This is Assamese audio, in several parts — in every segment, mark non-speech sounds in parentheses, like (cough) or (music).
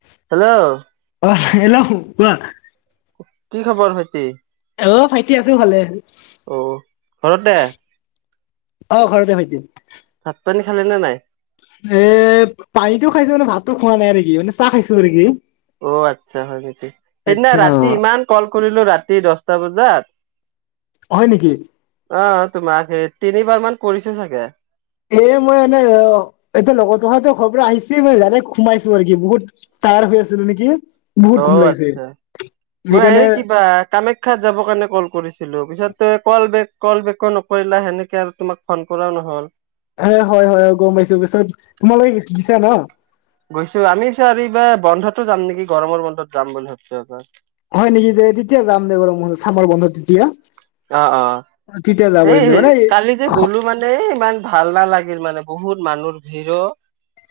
হেল্ল'? অ হেল্ল'? কোৱা। কি খবৰ ভাইটি? অ' ভাইটি আছোঁ ভালে। অ' ঘৰতে? অ' ঘৰতে ভাইটি। ভাত-পানী খালে নে নাই? এ পানীটো খাইছোঁ মানে, ভাতটো খোৱা নাই আৰু কি। মানে চাহ খাইছোঁ আৰু কি। অ' আচ্ছা, হয় নেকি? সেইদিনা ৰাতি ইমান ক'ল কৰিলোঁ ৰাতি দহটা বজাত। হয় নেকি অ' তোমাক সেই তিনিবাৰ মান কৰিছোঁ চাগে। এ মই এনে অ'- এতিয়া লগৰটোহাতৰ ঘৰৰ পৰা আহিছি মই ডাইৰেক্ট সোমাইছোঁ আৰু কি। বহুত তাৰ (unintelligible) নেকি? বহুত ঘুম অ' লাগিছে আচ্ছা। মই সেইকাৰণে হেৰি কিবা কামাখ্যাত যাব কাৰণে ক'ল কৰিছিলোঁ। পিছত তে কল বেক - কল বেকো নকৰিলা সেনেকে। আৰু তোমাক ফোন কৰাও নহ'ল। এ হয় - হয় - হয়। গম পাইছোঁ। পিছত তোমালোকে গে- গিছা না? গৈছোঁ। আমি পিছত আৰু এইবাৰ বন্ধতো যাম নেকি? গৰমৰ বন্ধত যাম বুলি ভাবছোঁ এবাৰ। হয় নেকি? যে তেতিয়া যাম দে বাৰু মই, ছামৰ বন্ধত তেতিয়া। অ' - অ'। তেতিয়া যাব সেই পাৰিম দে মানে হে- কালি যে গ'লো মানে ইমান ভাল নালাগিল, মানে বহুত মানুহৰ ভিৰো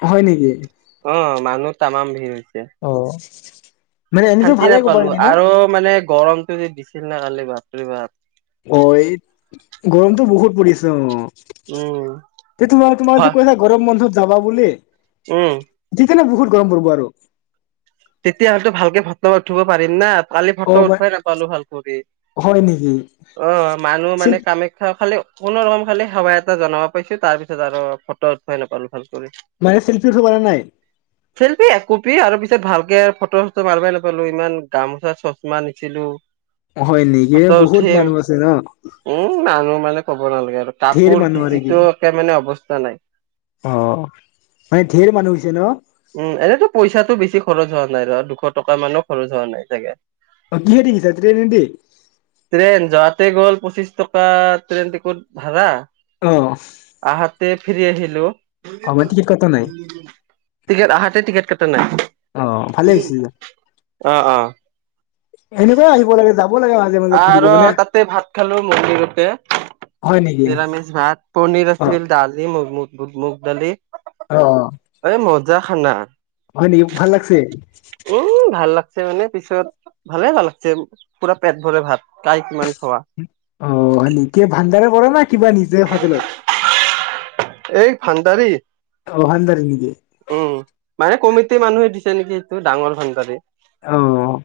হয় নেকি? তামাম ভিৰ। অ'। মানে এনেতো শান্তি ভালে ক'ব পাৰি নাপালোঁ। ন আৰু মানে গৰমটো যে দিছিল না কালি, বাপৰে বাপ। অ' এই গৰমটো বহুত পৰিছে অ'। উম তে তোমাৰ - তোমাৰ যে হয় কৈছা, গৰম বন্ধত যাবা বুলি উম। এনে বহুত গৰম পৰিব আৰু। তেতিয়া হয়তো ভালকে ফটো উঠিব পাৰিম না? কালি অ ফটো ম উঠবাই নাপালোঁ ভাল কৰি। হয় নেকি অ' মানুহ মানে চিল্প কামাখ্যা খালি কোনো ৰকম খালি সেৱা এটা জনাব পাইছোঁ। তাৰ পিছত আৰু ফটো উঠবাই নাপালোঁ ভাল কৰি। মানে ছেল্ফি উঠিব পাৰা নাই? শিল্পী এক কোপি আৰু পিছত ভাল। ফটো চটো মাৰিবই নাপালো। ইমান গামোচা চচমা নিছিলো। হয় নেকি ফটো বহুত উঠিম। মানুহ আছে ন উম মানুহ মানে ক'ব নালাগে আৰু ধেৰ কাপোৰ মানুহ ভিজি আৰু কি একে মানে অৱস্থা নাই। অ মানে ধেৰ মানুহ হৈছে ন উম এনেতো পইচাটো বেছি। খৰচ হোৱা নাই ৰ দুশ টকা মানো খৰচ হোৱা নাই চাগে। অ কিহেদি গৈছা ট্ৰেইনেদি ট্ৰেন যোৱাতে গ'ল। পঁচিছ টকা ট্ৰেইন টিকট ভাড়া। আহ ফৰি আহিলো কটা নাই আহাতে টিকেট কটা নাই। অ ভালে উ হৈছে আহ আহ। এনেকুৱাই আহিব লাগে যাব লাগে মাজে মাজে ঘূৰিব আৰু মানে তাতে ভাত খালো মন্দিৰতে। হয় নেকি নিৰামিষ ভাত পণিৰ অ আছিল দালি দি মগ মগ মোগ দালি। অ' এই মজা খানা। হয় নেকি ভাল লাগছে। উম ভাল লাগছে মানে পিছত ভালে ভাল লাগছে মপোৰা পেট ভৰে ভাত খাই কিমান খোৱা অহ নকিয় ভাণ্ডাৰে পৰে নে কিবা নিজে হোটেলত এই ভাণ্ডাৰী অহ ভাণ্ডাৰী নেকি? কমিতে মানুহে দিছে নেকি সেইটো ডাঙৰ ফানডদেধ আহ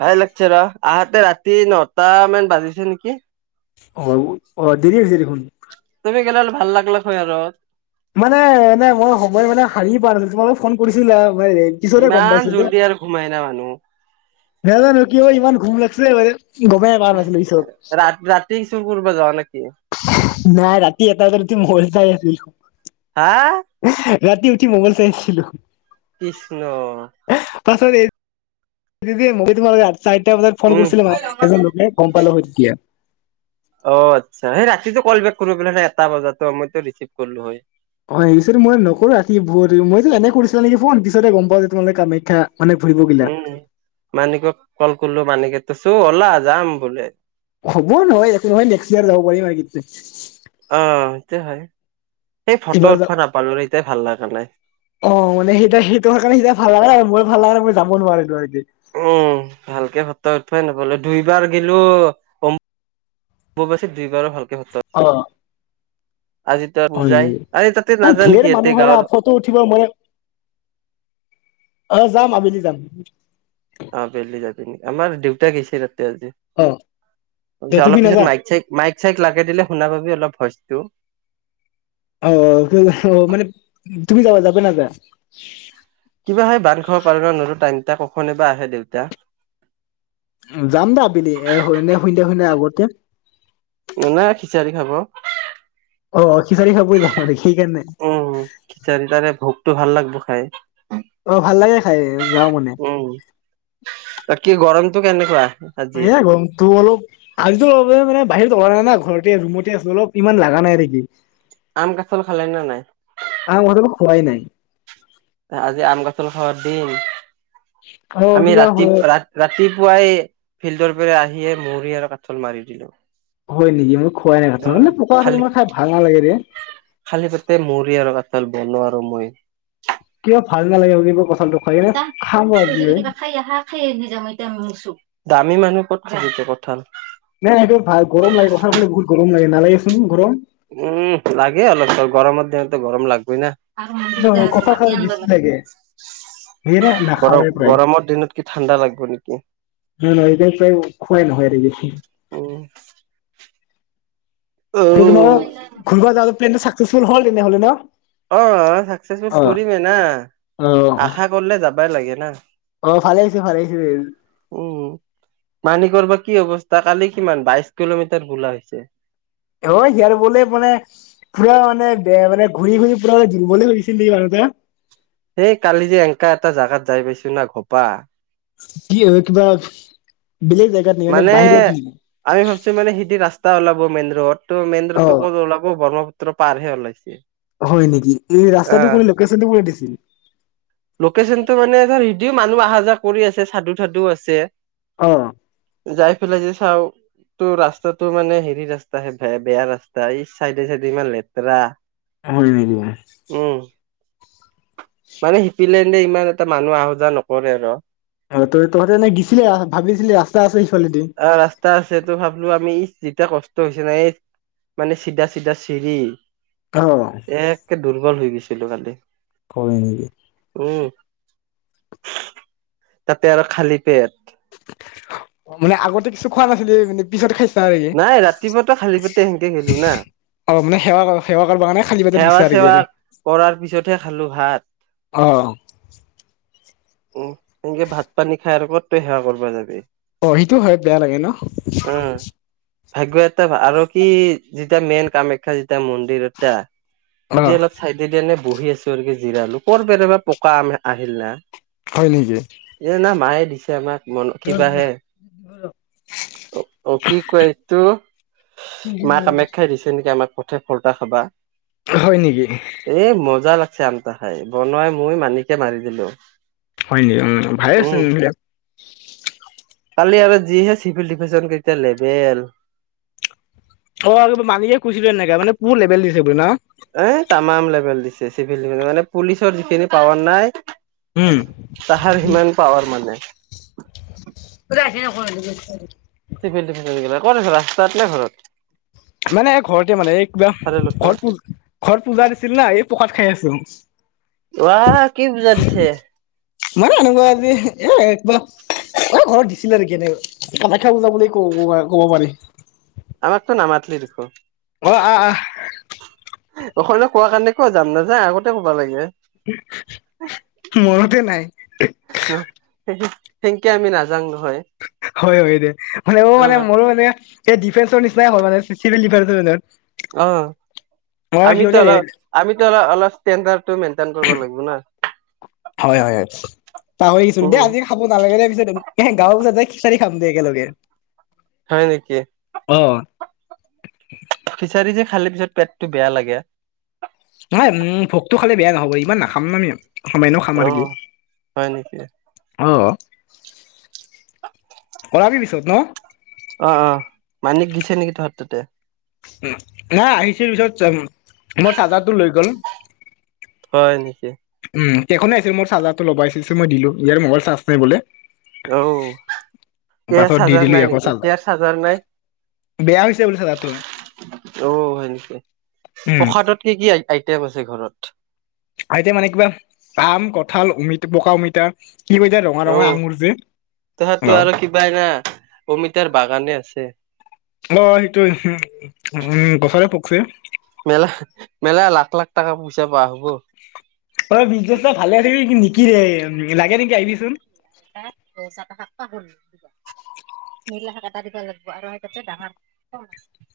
ভয় লাগিছে ৰা আহাতে ৰাতি নট মান বাজিছে নেকি! অ' অ' দেৰি আছে দে দেখোন। চবে গ'লেলে ভাল লাগলা হয আৰু মানে নাই মই সময় মানে হাৰি পোৱা নাছিলো। তোমালপ ফোন কৰিছিলা। পুৱাই পিছতে গম পাইছ ইমান যে। জল্দি আৰু ঘুমাই না মানুহ নাজানো কি ইমান গৰম লাগিছিলে বে। গোমে বাৰ ন আাছিলো পিছত ৰা (unintelligible) (unintelligible) ৰাতি চুৰ কৰিব যাৱ নেকি নাই ৰাতি এটা বজাত উঠি মই চাই আছিলো। হা ৰাতি উঠি মোবাইল চাই আহিছিলো। কৃষ্ণ পাছ এই যে যে মই তোম গা চাৰিটা বজাত ফোন উম কৰিছিলো। এজন লোকে গম পালো হয় তেতিয়া। অ' আচ্ছা সেই ৰাতিটো কল বেক কৰিব। এটা বজাতো মইো ৰিচিভ কৰিলো হয়। হয় এক্সলি মই নকৰো। ৰাতি বহুত মইতো এনে কৰিছিলা নেকি ফোন পিছতে গম পাওঁ যে তোমালোক কামাখ্যা মানে ঘুৰিব গিলা উম মানিক কল কৰিলো। মানিকেতো চো হ'লা যাম বোলে হ'ব নহয় একো নহয় নেক্সট ইয়াৰ যাব পাৰিম। অ' (inaudible) সেটোয় হয় সেই ফটো এইবাৰ উঠোৱা নাপালো এতিয়াই ভাল নালাগে। অ' মানে সেই সেইটো কাৰণে সেইয়াভাল আৰু মই ভাল আৰু মই যাব নোৱাৰি উম ভালকে ফটোহ উঠুৱাই নাপালো। দুইবাৰ গিলো উপবাসী দুইবাৰো ভালকে পাতে। অ আজি তই হয় নেকি বুজাই আৰে তাতে মানে নাজান ধেৰ নেকি মানুহ ইয়াতে হয় না গাঁৱৰ। (unintelligible) ফটো উঠিব মৰে আহ যাম আবেলি যাম। অ' আবেলি যাবি আমাৰ দেউতা গৈছে। এতিয়া অ দে যদি তুমি অলপ পিছত নাযা মাইক চাইক মাইক চাইক লাগে দিলে শুনা পাবি। অলপ ভ টো (inaudible) অহ অহ মানে তুমি যাবা যাব নাযা কিবা হয় বান্ধ খাব পাৰ নলো টংা কখনে বাা আহে দেউতা (unintelligible) যাম দে আবেলি এ এনে সন্ধিয়া সন্ধিয়া আগতে, নাই খিচাৰি খাব অ খিচাৰি খাব যাম আৰু দেঅ উম খিচাৰি তাৰে ভোকটো ভাল লাগব খাই অ ভাল লাগে খাই যাওঁ মানে কি গৰমতটো কেনেকুৱা? আজি সে গমৰ তো অলপ আজিতো মানে বাহিৰত উলোৱা নাই ঘৰতে ৰুমতে আছো অলপ ইমান লাগা নাই নেকি, আম কেই ফাল খালে নে নাই? আহ অলপ খোৱাই নাই আজি আম কঁঠাল খাৱাৰ দিন। অ আমি কিবা ৰাতি হয় ৰাতিপুৱাই ফিল্ডৰ পৰা আহিয়ে মড়ি আৰু কাচ কল মাৰি দিলো হয় নেকি মই খুৱাই নাই অ কঠাল মানে পকা খালি কঠাল খাই ভাল নালাগে দে‌ ফাল বনো আৰু মই। কিয় ভাল নালাগে কিবা কঁঠালটো খাই কিনে আছা খাম ৰ ত আজি যদি কিবা খাই আহ হা খাই নিজামেইদাম দামী মানুহ কত খাবিজে কঠাল। নালাগে চোন ঘৰত। উম লাগে অলপ গৰমৰ দিনতো গৰম লাগবই ন। আৰু মন্দিৰতে নহয়, আছো কঁঠাল ম খালে ই ল বেছি লাগে সেয়ে লাগে। গৰম নাখাওৱে প্ৰায় গৰমৰ দিনত কি ঠাণ্ডা লাগিব নেকি। ন নাই এইটো খুৱাই নহয়। আৰু বেছি অ তোমাৰ ঘূৰিব যোৱা প্লেনটো চাকচেচফুল হ'ল তেনেহ'লে ন। অ চাকচেচফুল অ কৰিমে না অ আশা কৰিলে যাবাই লাগে না অ ভালে হৈছে ভালে হৈছে উ মানিকৰ বা কি অৱস্থা। ত কালি কিমান বাইশ কিলোমিটাৰ বোলা হৈছে। হয় জাৰ ব'লে মানে পুৰা মানে বেয়া মানে ঘূৰি ঘূৰি পুৰা জৰিবলৈ খুজিছিল নেকি বাৰু এটা। কালি যে এনেকা এটা জাগাত যাই পাইছো না ঘোপা কি হয় কিবা। বেলেগ জেগাত নেকি মানে বাহিৰত নেকি আমি ভাবছো মানে সিতি ৰাস্তা ওলাব মেইন ৰোড। তটো মেইন অ ৰোডতটো ক'ত ওলাব ব্ৰহ্মপুত্ৰ পাৰ হে ওলাইছে হয় নেকি এই ৰাস্তাটো কো লোকেশ্যন টো কোনে দিছিল? লোকেশচনতটো মানে ধৰ সদিও মানুহ অহা যোৱা কৰি আছে চাধু চাদু আছে অ যাই পেলাই যে চাওঁ তটো ৰাস্তাটো মানে হেৰি ৰাস্তা বেয়া বেয়া ৰাস্তা ই চাইডে চাইডে ইমান লেতেৰা হয় নিদিব। উম মানে শিপিলে ইমান এটা মানুহ আহা যোৱা নকৰে ন। অ তই তহঁতেনে গ দিছিলে ভাবিছিলি ৰাস্তা আছে। সিফালেদি অ ৰাস্তা আছে তো ভাবলো আমি যেতিয়া কষ্ট হৈছে ন এই মানে চিধা চিধা চিৰি অ একে দুৰ্বল হৈ গৈছিলো কালি। উম। উম তাতে আৰু খালী পেট অ মানে আগতে কিছু খোৱা নাছিলে মানে পিছত খাইছ। নাই ৰাতিপুৱা তো খালী পেতে সেনেকে গেলো না। অ মানে সেৱা সেৱা কৰিব কাৰণে খালী পেটত সেৱা গেছা আৰু কি চেৱা কৰাৰ পিছতহে খালো ভাত অ উ সেনেকে ভাত পানী খাই আ কত তই সেৱা কৰিবা যাবি অ সেইটো হয় বেয়া লাগে ন। উম, ভাগ্য এটা আৰু কি যেতিয়া মেইন কামাখ্যা যেতিয়া মন্দিৰ এটা অ এতিয়া অলপ চাইদিনে বহি আছো আৰু জিৰালো কৰ' বাৰ বা পকা আম আহিল না হয় নেকি এ নাই মায়ে দিছে আমাক মন কিবাহে অ অ কি কি কয় এইটো মা কামাখ্যাই দিছে নেকি আমাক পথে ফৰটা খাবা। হয় নেকি এ মজা লাগ চামতাহাই বনোৱাই মই মানিকে মাৰি দিলো হয় নেকি উম ভালে আছে। কালি আৰু যিহে চিভিল ডিফেঞ্চন কেইতা লেবেল অ মালিকে কৈছিলো এনেকে মানে পোৰ লেভেল দিছে বুলি ন এ তামাম লেভেল দিছে চিভিল লেল মানে পুলিচৰ যিখিনি পাৱাৰ নাই উম তাহাৰ সিমান পাৱাৰ মানে ভিব (unintelligible) চিভিল ড্ৰেছ গলে কত আছ ৰাস্তাত নাই ঘৰত? মানে এই ঘৰতে মানে এই কিবা চাৰিআলিত ঘৰত প ঘৰত পূজা দিছিল না এই প্ৰসাদ খাই আছো। আহৱ কি পূজা দিছে? মানে এনেকোৱা আজি এ একবাৰ ঘৰত দিছিলে নেকি এনেকখা বুজাব কওঁ ক'ব পাৰি। আমাক তো নামাতিলি দেখোন। অ আহ আহ অসমীয়া কোৱা কাৰণে কিয় যাম নাযাও আগতে ক'বা লাগে মনতে নাই ন। সেনকে আমি নাযাঙ নহয়। হয় হয় দে মানে অ মানে মোৰো মানে এই ডিফেন্সৰ নিচিনাই হল মানে চিভিল ডিপাৰ্টমেণ্ট। অ আমিতো অলপ আমিতো অলপ অলপ ষ্টেণ্ডাৰ্ডটো মেইনটেইন কৰিব লাগিব ন। হয় হয় পাহৰিছো দেই উম আজি খাব নালাগে দে পিছে গাঁও পূজা বিচাৰি খাম দে একেলগে। হয় নেকি অ ফিচাৰী যে। খালে পিছত পেটতো বেয়া লাগে। ভাই উম ভোকটো খালে বেয়া নহব ইমান নাখাম আমি সমাইন অ খামাৰ কি হয় নেকি অহ অলাবি পিছত ন অ অ মানিক দিছে নেকি তহঁত তাত? উম নাই আহিছিল পিছত মোৰ চাৰ্জাৰটো লৈ গল। হয় নেকি? উম এখনে আছিল মোৰ চাৰ্জাৰটো ল'ব আহিছিল মই দিলো ইয়াৰ মোবাইল চাৰ্জ নাই বোলে। অও! হেয়াৰ পাছত দি চাৰ্জাৰ দিলো নাই ইয়াকো নেকি হেয়াৰ চাৰ্জাৰ নাই? বেয়া হৈছে বোলে চাৰ্জাৰটো অ সেনেকে উম প্ৰসাদত কি কি আইটেম আছে ঘৰত? আইটেম মানে কিবা আম, কঁঠাল, অমিতা, পকা অমিতা কি কয় যে ৰঙা ৰঙা আঙুৰ যে। তহাতো অ আৰু কিবা ন অমিতাৰ বাগানে আছে। অ সেইটো উম গছৰে পকছে মেলা মেলা লাখ লাখ টকা পইচা পোৱা হ'ব। অ বিছনেজটো ভালে আছিল কিন্তু কি উম লাগে নেকি আহিবিচোন তাতজাটা সাকাহ হ'ল কিবা (unintelligible) (unintelligible) নীলাখ কটা দিব লাগিব আৰু সেই পছে ডাঙৰ ক আ (unintelligible)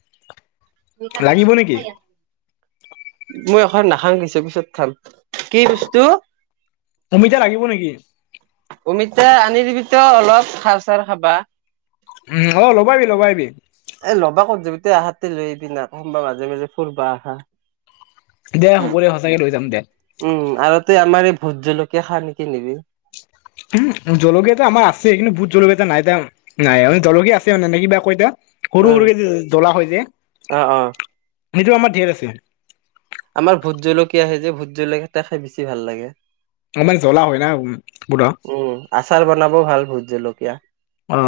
লাগিব নেকি (unintelligible) মই এখন নাখাং কৈছো পিছত খাম কি বস্তু? অমিতা লাগিব নেকি অমিতা আনি দিবি ত' অলপ সাৰ চাৰ খাবা। উম, অহ ল'ব আহিবি - ল'ব আহিবি। এ ল'বা ক'ত যাবি তই আহাতে লৈ আহিবি না কোনবা মাজে- মাজে ফুুৰবা আহা। দে হ'ব দে সঁচাকে লৈ যাম দে। উম, আৰু তেই আমাৰ এই ভোট জলকীয়া খানে কি নিবি। উম, জলকীয়া এটো আমাৰ আছে কিন্তু ভূত জলকীয়া নাই দেই জলকীয়া আছে মানে নে কিবা কৈতা সৰু অ -সৰুকে যে জ্বলা হৈ যায় অ অ। সেইটো আমাৰ ধেৰ আছে। আমাৰ ভোট জলকীয়া আহ যে ভোট জলকীয়া হেতা খাই বেছি ভাল লাগে। আমাৰ জ্বলা হয় না পুৰা (inaudible) উম, আচাৰ বনাব ভাল ভোট জলকীয়া। অহ,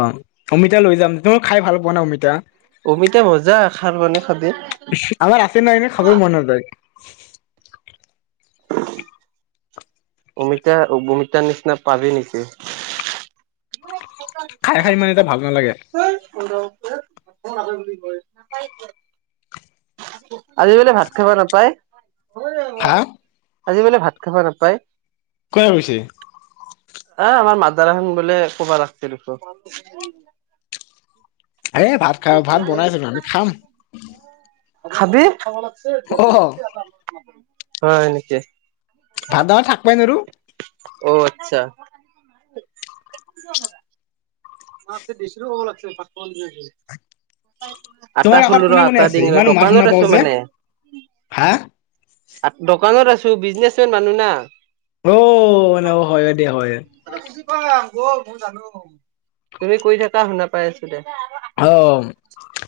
অমিতা লৈ যাম তই খাই ভাল পোৱা না অমিতা? অমিতা ভজা খাৰ বনাই খাবি। (inaudible) আমাৰ আছে নাই ন' এনে খাবই মন নাযায়। (inaudible) (inaudible) অমিতা বহুততাৰ নিচিনা পাবি নেকি? খাই- খাই মানে এতিয়া ভাল নালাগে। (unintelligible) আজি বোলে ভাত খাব নাপায়? হা? আজি বুলে ভাত খাব নাপায়? কোনে কৈছি? আহ আমাৰ মাদাৰ আহন বুলে কবা ৰাখছিল এ ভাত খাই ভাত বনাইছিলো আমি খাম। খাবি, অ হয় নেকি? ভাত দাৰা থাক পাই নৰো। অহ, আচ্ছা। (unintelligible) আটা তোমাৰ কাষত খোলো কোনে ৰ' কোনে আটা আছে দিঙ ৰ ইমান মাত শুনা 'দোকানত পাও আছো যে মানে। হা? দোকানত আছো বিজনেচমেন মানুহ না। ঔ, এনে কোৱা হৈয়ে দিয়া হয়ে। (unintelligible) তুমি কৈ থাকা শুনা পাই আছো দে। অহ,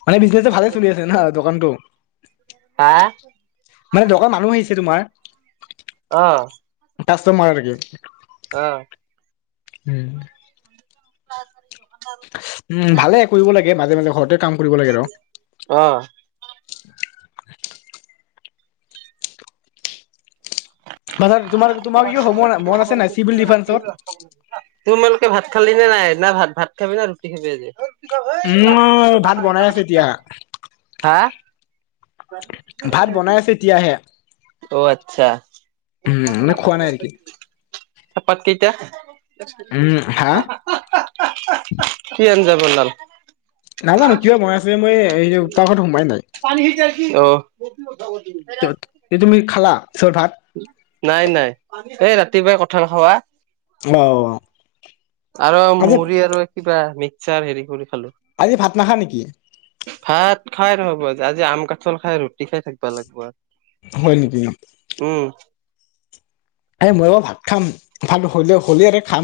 মানে বিজনেচটো ভালে চলি আছে না দোকানটো? হা? মানে দকান মানুহ আহিছে তোমাৰ? অ কাষ্টমাৰ নেকি? আহ উম। (unintelligible) উম, ভালে কৰিব লাগে মাজে -মাজে ঘৰতে কাম কৰিব লাগে ৰ অ পাছত (unintelligible) তোমাৰ তোমাৰ কিবা হ'ব মন আছে নাই চিভিল ডিফেন্সত (unintelligible) না ভাত -ভাত খাবি না ৰুটি খাবি আজি? উম ভাত বনাই আছে এতিয়া (unintelligible) হা ভাত বনাই আছে এতিয়াহে। অহ, আচ্ছা। উম, মানে খোৱা নাই নেকি? চাহপাত কেইটা উম হা (unintelligible) কি আঞ্জা (unintelligible) নাজানো কিয় বনাই আছে মই পাকঘৰত সোমাই অহ নাই (unintelligible) তুমি খালা পিছত ভাত নাই নাই এই ৰাতিপুৱাই কঠাল খোৱা অ আৰু আজি মুড়ি আৰু কিবা মিক্সাৰ হেৰি কৰি খালো আজি ভাত নাখা নেকি ভাত খাই নহ'ব আ আজি আম কাঠল খাই ৰুটি খাই থাকিবা লাগিব আৰু হয় নেকি? এ মই বৌ ভাত খাম ভাল হলে হলিৰে খাম